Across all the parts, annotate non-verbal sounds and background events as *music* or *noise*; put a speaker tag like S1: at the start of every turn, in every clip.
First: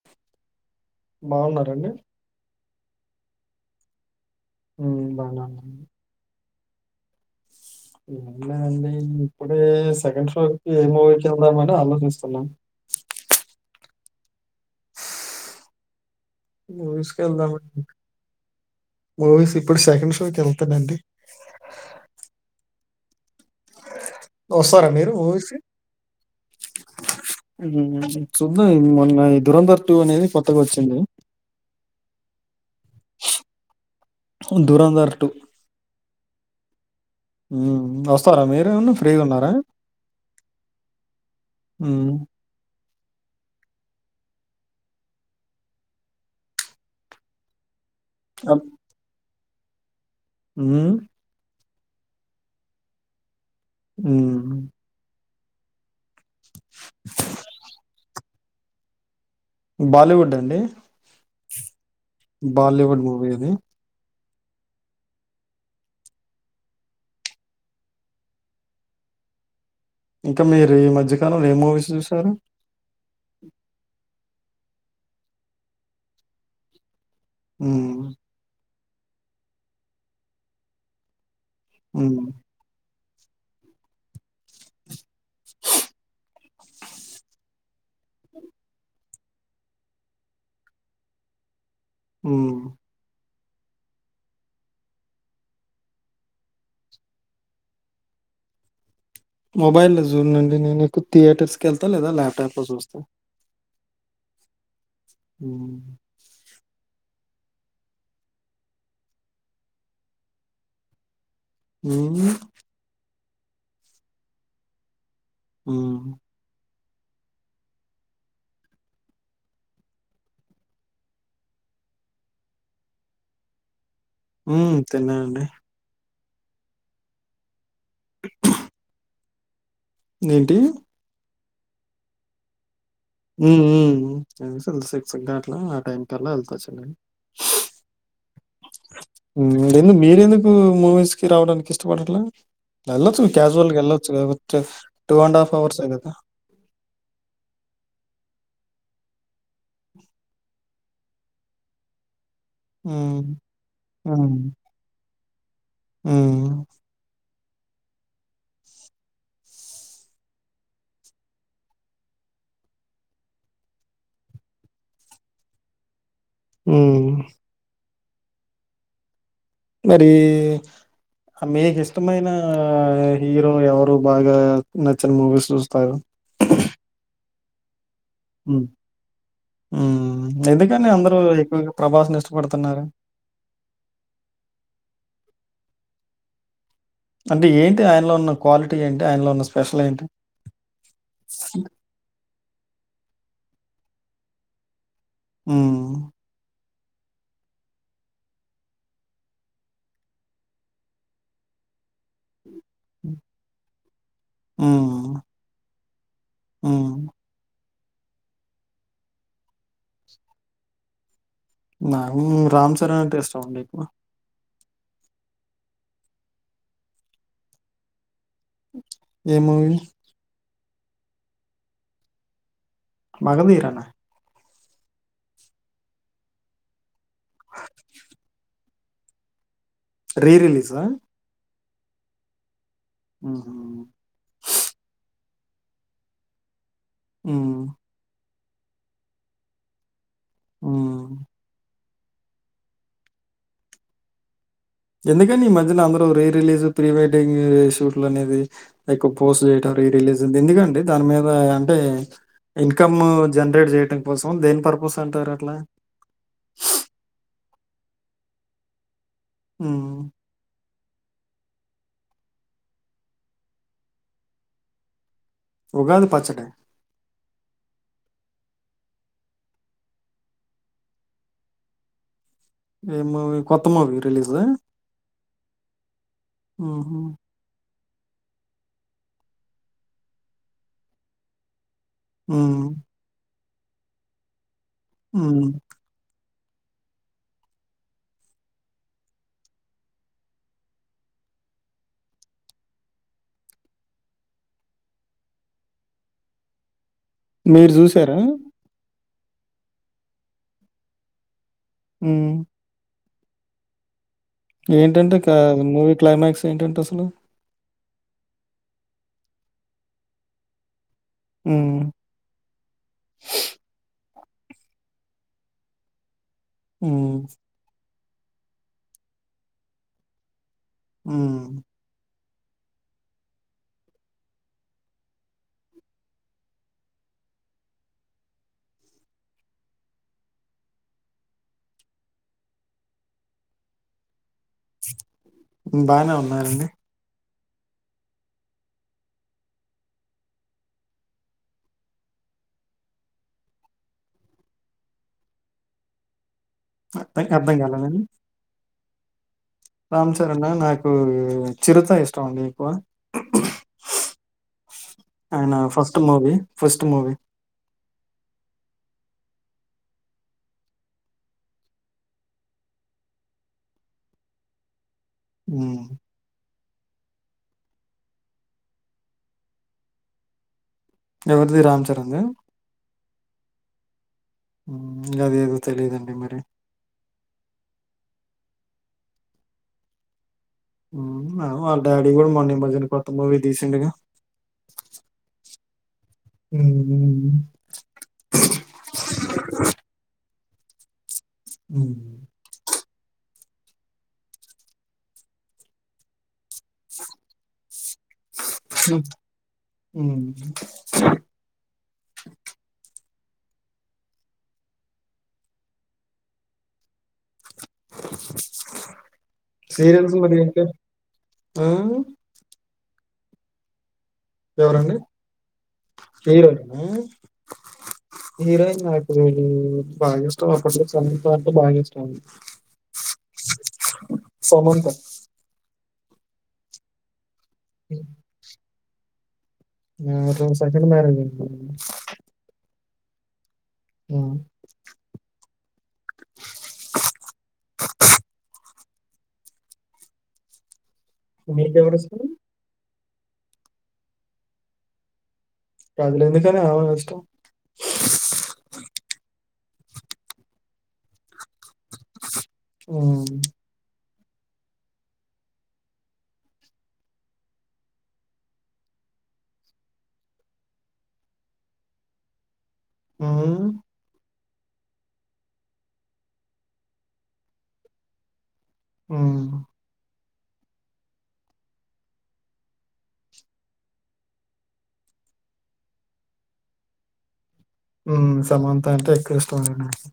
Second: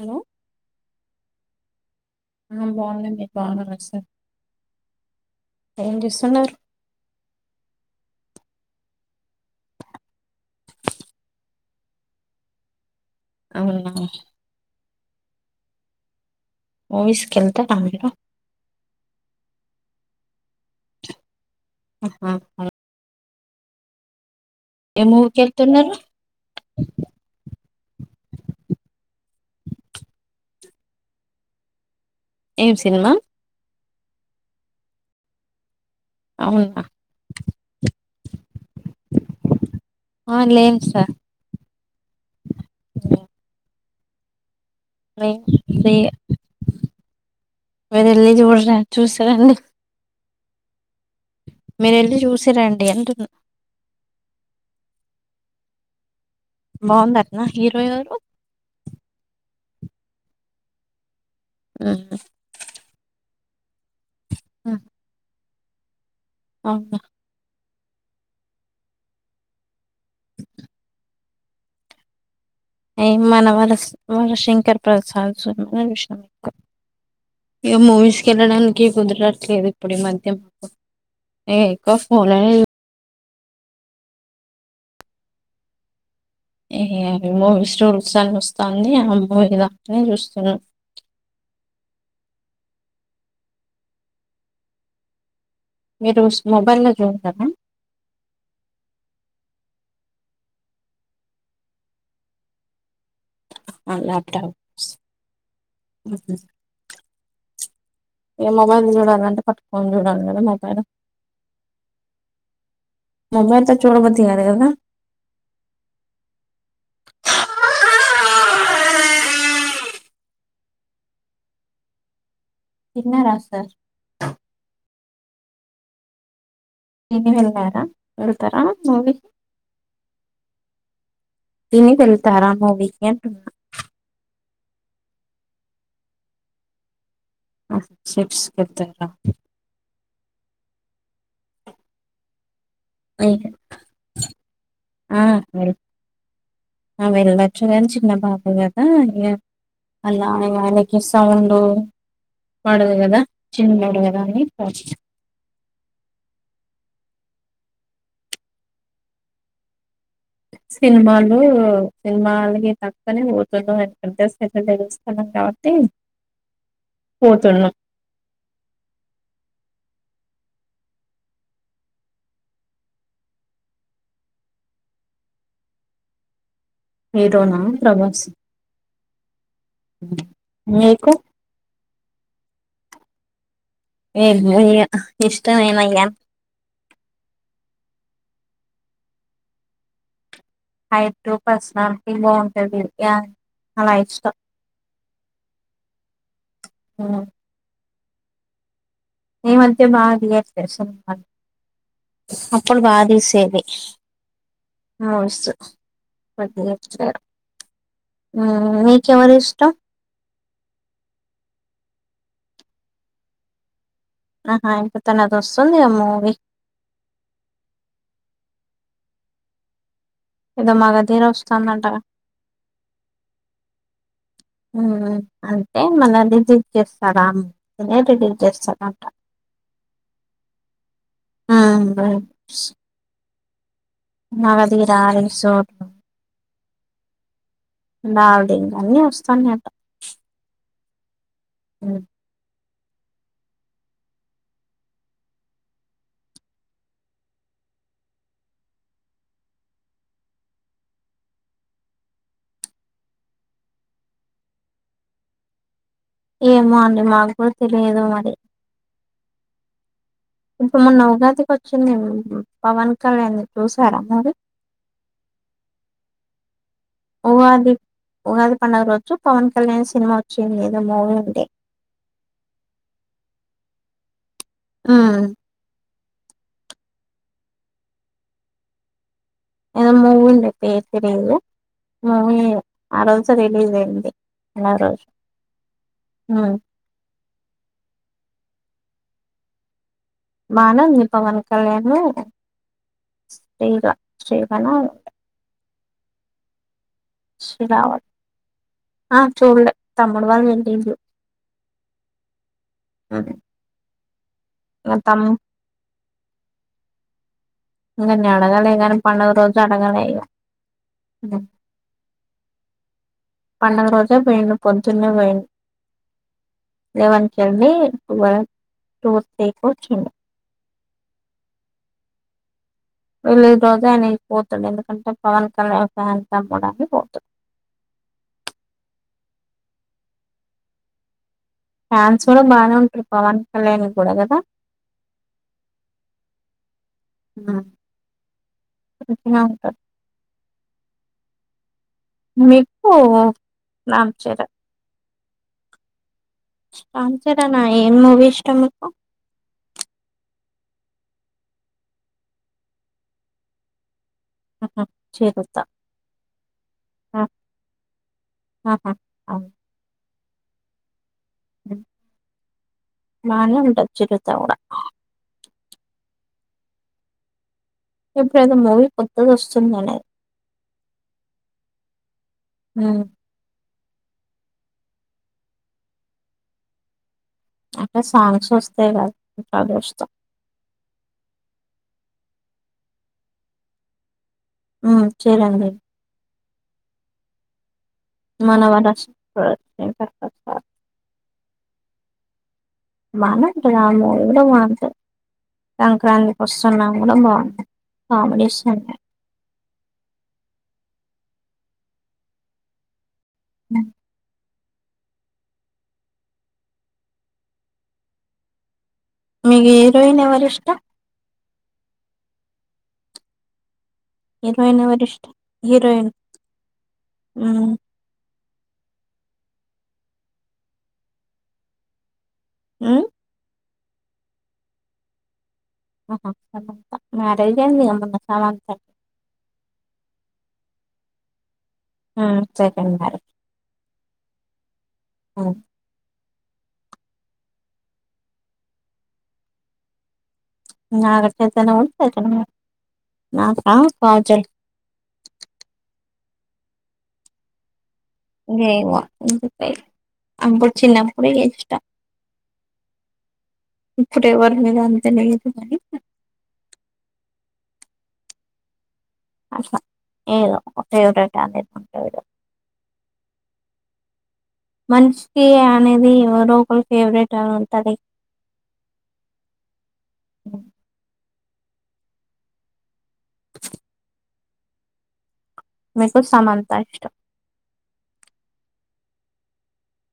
S1: Hello
S2: బావున్నారా అండి
S1: బాగున్నాం మీరు బాగున్నారా సార్
S2: హు బాగున్న
S1: ఏం చేస్తున్నారు
S2: ఏం లేదండి ఇప్పుడే సెకండ్ షో కి ఏ మూవీకి వెళ్దామని ఆలోచిస్తున్నాం
S1: అవునా
S2: మూవిష్ కి
S1: మూవీస్
S2: వెళ్దామా
S1: వెళ్తారా మీరు
S2: ఇప్పుడు సెకండ్ షోకి వెళ్తానండి
S1: హా హా
S2: వస్తారా
S1: ఏ
S2: మీరు
S1: మూవీ కి
S2: మూవీస్‌కి?
S1: వెళ్తున్నారు
S2: హు చూద్దాం మొన్న ఈ దురంధర్ టూ అనేది కొత్తగా వచ్చింది.
S1: ఏం సినిమా
S2: దూరందర్ టూ
S1: అవునా
S2: ఫరమే న్న ఫ్రీగా ఉన్నారా
S1: ఆ లేం
S2: ఉ
S1: లేం *unintelligible* మీరు వెళ్ళి చూడ చూసిరండి
S2: హు
S1: మీరు వేళ్ళి చూసి రండి అంటున్న
S2: హు
S1: బాగుంది టనా హీరో ఎవరు
S2: బాలీవుడ్ అండి
S1: ఉహు.
S2: బాలీవుడ్ మూవీ అది
S1: హ్మ్ అవునా
S2: ఇంకా మీరు ఈ మధ్యకాలంలో ఏం మూవీస్ చూసారు
S1: ఏ మన వాళ సి వళ శంకర్ ప్రసాద్ స చష ఇ
S2: హ్మ్.
S1: మూవీస్ కేలడానికి ఇ కుదరట్లేదు ఇప్పుడు ఈ మధ్య మాకు ఏ ఎక్కువ
S2: హ్మ్.
S1: ఫోన్నే
S2: *inaudible*
S1: ఏ మూవీ స్టూల్స్ అని వస్తుంది ఆ మూవీ దాకానే చూస్తున్నా
S2: ఉమ్
S1: మీరు మొబైల్ లో చూడతారా
S2: మొబైల్ లో నుండి నేను ఎకువ థియేటర్స్కి వెళ్తా లేదా ల్యాప్టాప్ లో చూస్తాను
S1: అ లాప్టాప్స్
S2: ఉమ్
S1: ఏ మొబైల్ చూడాలంటే పట్టుకొని చూడాలి కదా మొబైల్
S2: ఉమ్
S1: మోబైల్ తో చూడబుద్డికాదు కదా
S2: ఉమ్
S1: తిన్నారా సార్
S2: ఉమ్ తిన్నానండి
S1: నని వెళ్ళారా వెళ్తారా మూవీకి
S2: ఏంటి
S1: తిని వెళ్తరా మూవీ
S2: ఉమ్ ఉమ్ క్ సిక్స్ దాట్లో ఆ టైం కల్లా వెళ్తాచ్చుడి హ్మ్. ఎందుకు
S1: *unintelligible*
S2: మీరెందుకు మూవీస్ కి రావడానికి ఇష్టపడట్లా ఏళ్ళుచు కదా క్యాజువల్ ఎలాొచ్చ కదా టూ అండ్ హాఫ్ అవర్స్ ఏ కదా
S1: అదా అలా ఆయనకి సౌండ్ వాదు కదా
S2: హ్మ్.
S1: చిన్న వా కదా అని ప్ర
S2: ఉమ్
S1: సినిమాలు సినిమాలకి తకునే పోతున్నా అన ప్రద్ద తెలుస్తన్నాం కాబట్టి
S2: ఉమ్
S1: పోతున్నాం
S2: మరి మీకు ఇష్టమైన హీరో ఎవరు బాగా నచ్చిన మూవీస్ చూస్తారు
S1: హీరోనా ప్రభాస్
S2: హ్మ్. ఎందుకని
S1: మీకు
S2: అందరు ఎక్కువగా ప్రభాస్ని ఇష్టపడుతున్నారు
S1: ఏ ఇష్టంమేనయ్యా
S2: అంటే ఏంటి ఆయనలో ఉన్న క్వాలిటీ ఏంటి ఆయనలో ఉన్న స్పెషల్ ఏంటి
S1: హైట్ టు పర్సనాలిటీ బాగుంటది అలాయిచ్చ
S2: మ్మ్
S1: ఆ *unintelligible* అప్పుడు బాధ వేసేది
S2: హ్మ్.
S1: మస్త్
S2: హ్మ్.
S1: మీక ఎవరి ఇష్టం
S2: మ రామ్ చరణ్ అంటే ఇష్టం అండి ఇప్పుడు
S1: ఆహా ఇంక తనది వస్తుంది ఆ మూవీ
S2: ఏ మూవీ
S1: ఏదో మాగాధీర వస్తుందంట
S2: మగధీరానా
S1: అంటే మనం రిజీవ్ చేస్తాారా అనే రిలీీవ్ చేస్తాడు అంట
S2: రీ రిలీస్ ఆ
S1: ఆ
S2: ఆ
S1: నాగదిగ రారు సోడు
S2: మ్మ్
S1: రావుడ ఇంకా అన్నీ వస్తాన్నా అట
S2: మ్మ్
S1: అ
S2: ఎందుకే ఈ మధ్యన అందరుూ రీ రిలీజ్ ప్రీ వెడ్డింగ్ షూట్లు అనేది క్ పోస్ట్ చేయట రీ రిలీజ్ ఎందుకండి దాని మీద అంటే ఇన్కమ్ జనరేట్ చేయడంం కోసం దేని పర్పస్ అంటారు అట్లా
S1: ఏమో అండి మాకు కూడా తెలియదు మరి
S2: మ్మ్
S1: ఇప్పుడు మూన్న ఉగాదికి వచ్చింది పవన్ కళ్యాణ్ చూసారా మరి
S2: ఉగాది పచ్చట
S1: ఉగా ఉగాది పండుగ రోజు పవన్ కళ్యాణ్ సినిమా వచ్చింది ఏదో మూవీ ఉండే
S2: ఏ మూవీ కొత్త మూవీ రిలీజ్
S1: మ్మ్
S2: ఆఓహ
S1: మూవీ ఉండే పేరు తెలియదు మ్మ్
S2: హ్మ్.
S1: ఆరోజ రిలీజ్ అయింది అ రోజు
S2: హ్మ్.
S1: మ్మ్ మానంది పవన్ కళ్యాణ్ స్త్ర్రీగా శ్రీగాణ
S2: మీరు చూసారా
S1: ఆ చూడలే తమ్ముడు వాళ్ళంటే
S2: మ్మ్
S1: అదే
S2: ఏంటంటే మూవీ క్లైమాక్స్ ఏంటంటే అసలు
S1: నువ్వు నన్ను అడగలే గాని పండగ రోజు అడగలే ఇగ ఉమ్
S2: హ్మ్.
S1: పండగ రోజు *unintelligible* పొద్దున్నే పోయిండు
S2: హ్మ్.
S1: లెవెన్ కెళ్ళి ట్వెల్ టు త్రీ కో వచ్చిండు
S2: ఉమ్
S1: వెళ్లిన రోజే ఆయన ఇంటికి పోతడు ఎందుకంటే పవన్ కళ్యాణ్ ఫ్యాన్ తమ్మడానికి పోతడు ఫ్యాన్స్ కూడా బాగానే ఉంటారు పవన్ కళ్యాణ్ కూడా కదా
S2: ఉమ్ బానే ఉన్నారండి
S1: ఉమ్ *unintelligible* నిప్పు రామ్ చరణ్ రామ్
S2: అర్థం అర్థం
S1: చరణా ఏం
S2: కాలేదండి.
S1: మూవీ ఇష్టం
S2: రామ్ చరణా నాకు చిరుత ఇష్టం అండి ఎక్కువ ఆయన
S1: Chirutha
S2: first movie first movie
S1: అ ఉమ్ బానే ఉంటది చిరుత కూడా
S2: ఉమ్
S1: ఇప్పుడేదో మూవీ కొత్తది వస్తుందనే
S2: ఎవరిది రామ్ చరణ్ దా
S1: ఉమ్
S2: ఉమ్ ఇంకా అది ఏది తెలిదండి మరి
S1: అంటే సాంగ్స్ వస్తాయి గదా *unintelligible* చూస్తా
S2: ఉమ్ ఆ వాళ్ళ డాడీ కూడా మొన్న ఈ మధ్యన కొత్త మూవీ తీసిండుగా
S1: ఉమ్ చరణ్ ది
S2: ఉమ్
S1: మనవర శివశంకర్ ప్రసాద్
S2: ఉమ్
S1: మనం ఇంక *unintelligible* బాగుంటది సంక్రాంతికి వస్తున్నాం కూడా బాగుంటది
S2: ఉమ్ ఉమ్
S1: *inaudible* మీకు
S2: సీరియల్స్
S1: హీరోయిన్
S2: మరి
S1: ఎవరు
S2: ఏంటి?
S1: ఇష్టం
S2: ఆ
S1: హీరోయిన్
S2: ఎవరండి?
S1: ఎవరిష్టం హీరోయిన్
S2: హీరోయినా?
S1: ఉమ్
S2: హీరోయిన్ నాకూ బాగా ఇష్టం అప్పట్లో సమంత అంటే బాగా ఇష్టం అండి
S1: ఉమ్
S2: సమంత
S1: ఆహా *unintelligible* పెళ్లి అయింది అనుకుంట సమంతకి
S2: ఉమ్ అవును సెకండ్ మ్యారేజ్ అండి
S1: ఉమ్ సెకెండ్ మ్యారేజ్
S2: ఉమ్
S1: ఉమ్ అడా
S2: మీకెవరు ఇష్టం?
S1: *unintelligible* నా కా పచ
S2: అదిలు ఎందుకని ఆ పాపా ఇష్టం
S1: అేవా అ పడు చిన్న ప గ
S2: ఆ
S1: ఇప్పుడే వర మీ రతేనే కానీ ఏదో ఏదోకటో *unintelligible*
S2: ఆ
S1: మనిషికి అనేది ఎవరో ఒక ఫేవరెట్ అని ఉంటది
S2: మ్
S1: మ్ మీకు సమానత ఇష్టం
S2: మ్ సమంత అంటే ఎక్కువ ఇష్టం లే నాకి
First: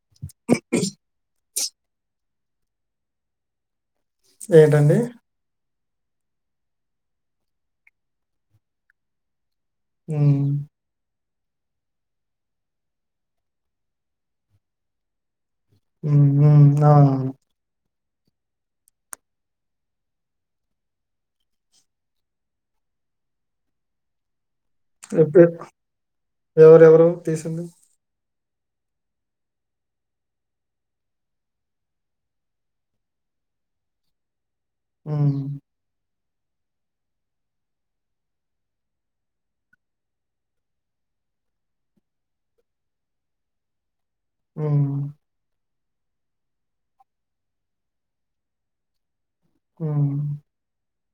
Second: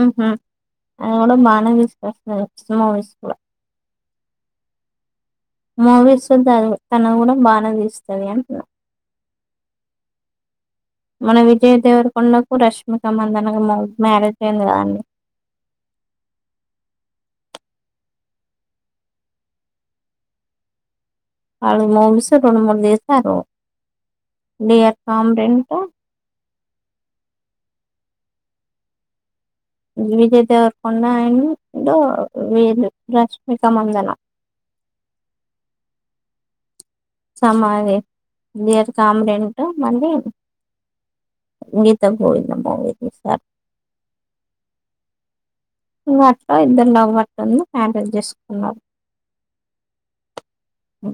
S1: మ్ మ్ హు అవునా మ *unintelligible* విస్
S2: ఏంటండి
S1: మోవీస్ చేస్థాంది తన కూడా బానే తీస్తుంది అంటున్నా
S2: మ్
S1: మన విజయ్ దేవరకొండకు రష్మిక మధనగా మ్యారేజ్ అయింది కదండి
S2: మ్ మ్ అవును
S1: అ *unintelligible* రెండు మూడు చేస్తారు
S2: ఎప్పుడు ఎవరువరు తీసింది
S1: విజయ దేవరకొండ అ అండ్ వీరు రష్మిక మందన
S2: మ్
S1: సమాధి, డియర్ కామ్రెంట్, మళ్ళీ గీత గోవిందం మూవీ తీసార్.
S2: ఉమ్
S1: ఇంగ అట్టా ఇద్దరులవ్ అట్టన్నా హ్యాండల్ చేసుకున్నారు
S2: హుం
S1: అ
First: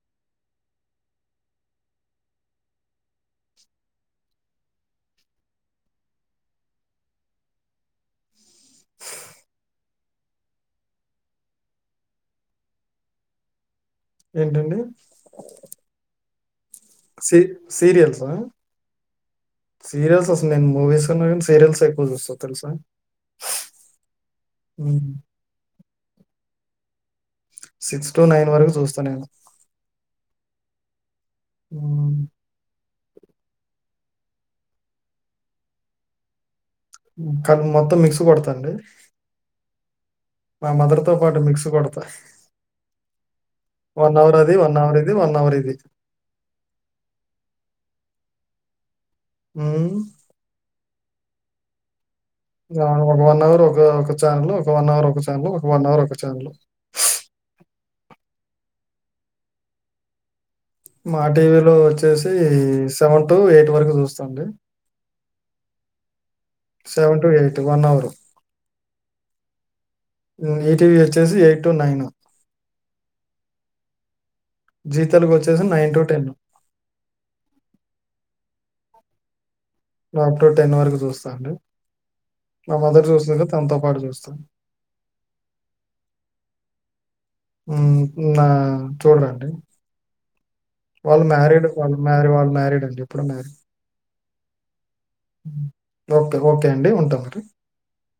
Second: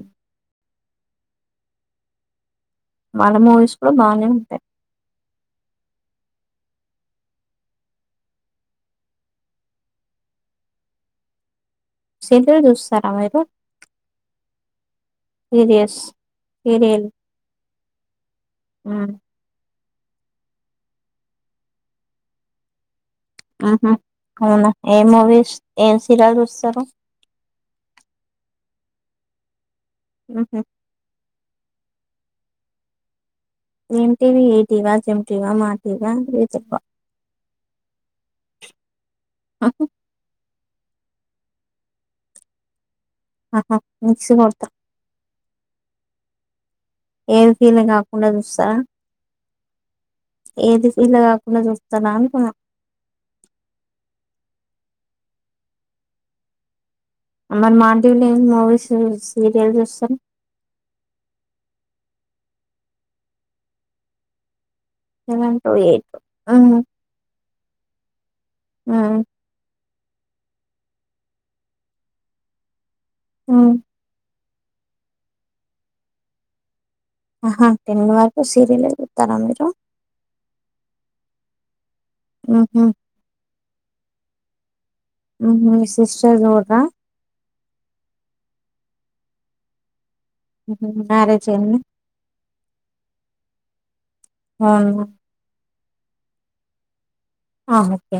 S1: వాళ్ళ మూవీస్ కూడా బాగానే ఉంటాయి సెంథిల్ చూస్తారా మీరు
S2: ఏంటండి
S1: సీరియస్ సీరియల్
S2: సీరియల్స్ హా
S1: ఆ
S2: సీరియల్స్ అసలు నేను మూవీస్ కన్నా కానీ సీరియల్స్ ఎక్కువ చూస్తా తెలుసా
S1: ఆహా అవునా ఏ
S2: హ్మ్.
S1: మూవీస్ ఏం సీరాలు చూస్తారు
S2: సిక్స్ టు నైన్ వరకు చూస్తా నేను
S1: ఉహ్
S2: ఆ
S1: ఏమిటీవి ఈటీవా చెంటీవా మా టీవా అే చెప్పు
S2: *unintelligible* మొత్తం మిక్స్ కొడతంది
S1: హ హ
S2: మా మదర్తో పాటు మిక్స్ కొడతా
S1: ఆహా
S2: వన్
S1: మిక్స్
S2: అవర్ అది
S1: కొడతా
S2: వన్ అవర్ ఇది వన్ ఇది
S1: ఏమి ఫీలింగ్కాకుండా చూస్తా
S2: హ్మ్
S1: ఏది ఫీల్‌ కాకుండా చూస్తాన్నా
S2: *unintelligible* వన్ అవర్ అయిపోయింది కుర్చోని *unintelligible* *unintelligible* ఒక వన్ అవర్ అయె కిచెన్ లో
S1: *inaudible*
S2: మా టీవీలో వచ్చేసి సెవెన్ టు ఎయిట్ వరకు చూస్తండి
S1: సెవెన్ టూ ఎయిట్ ఉమ్,
S2: seven to eight one hour
S1: ఉమ్,
S2: ఈటీవీ వచ్చేసి ఎయిట్ టు నైను
S1: మ్మ్
S2: జీ తెలుగు వచ్చేసి నైన్ టు టెన్
S1: ఆహా టెన్ వరకు సీరియలే చూతారా మీరు
S2: అప్ టూ టెన్ వరకు చూస్తాను మా
S1: ఉహు,
S2: మదర్‌ జూసే తన్‌తో పాటు చూస్తాం
S1: మీ సిస్టర్స్రా జూడ్రా
S2: హ్మ్ నా చూడ్రండి వాళ్ళు
S1: మ్యారేజ్
S2: మ్యారీడ్
S1: అయిందా
S2: వాళ్ళు మ్య వాళ్ళు మ్యారీడ్ అండి అప్పుడున్నారు
S1: అవ్ను
S2: ఓకే ఓకే అండి ఉంటాంమ
S1: ఆ ఓకే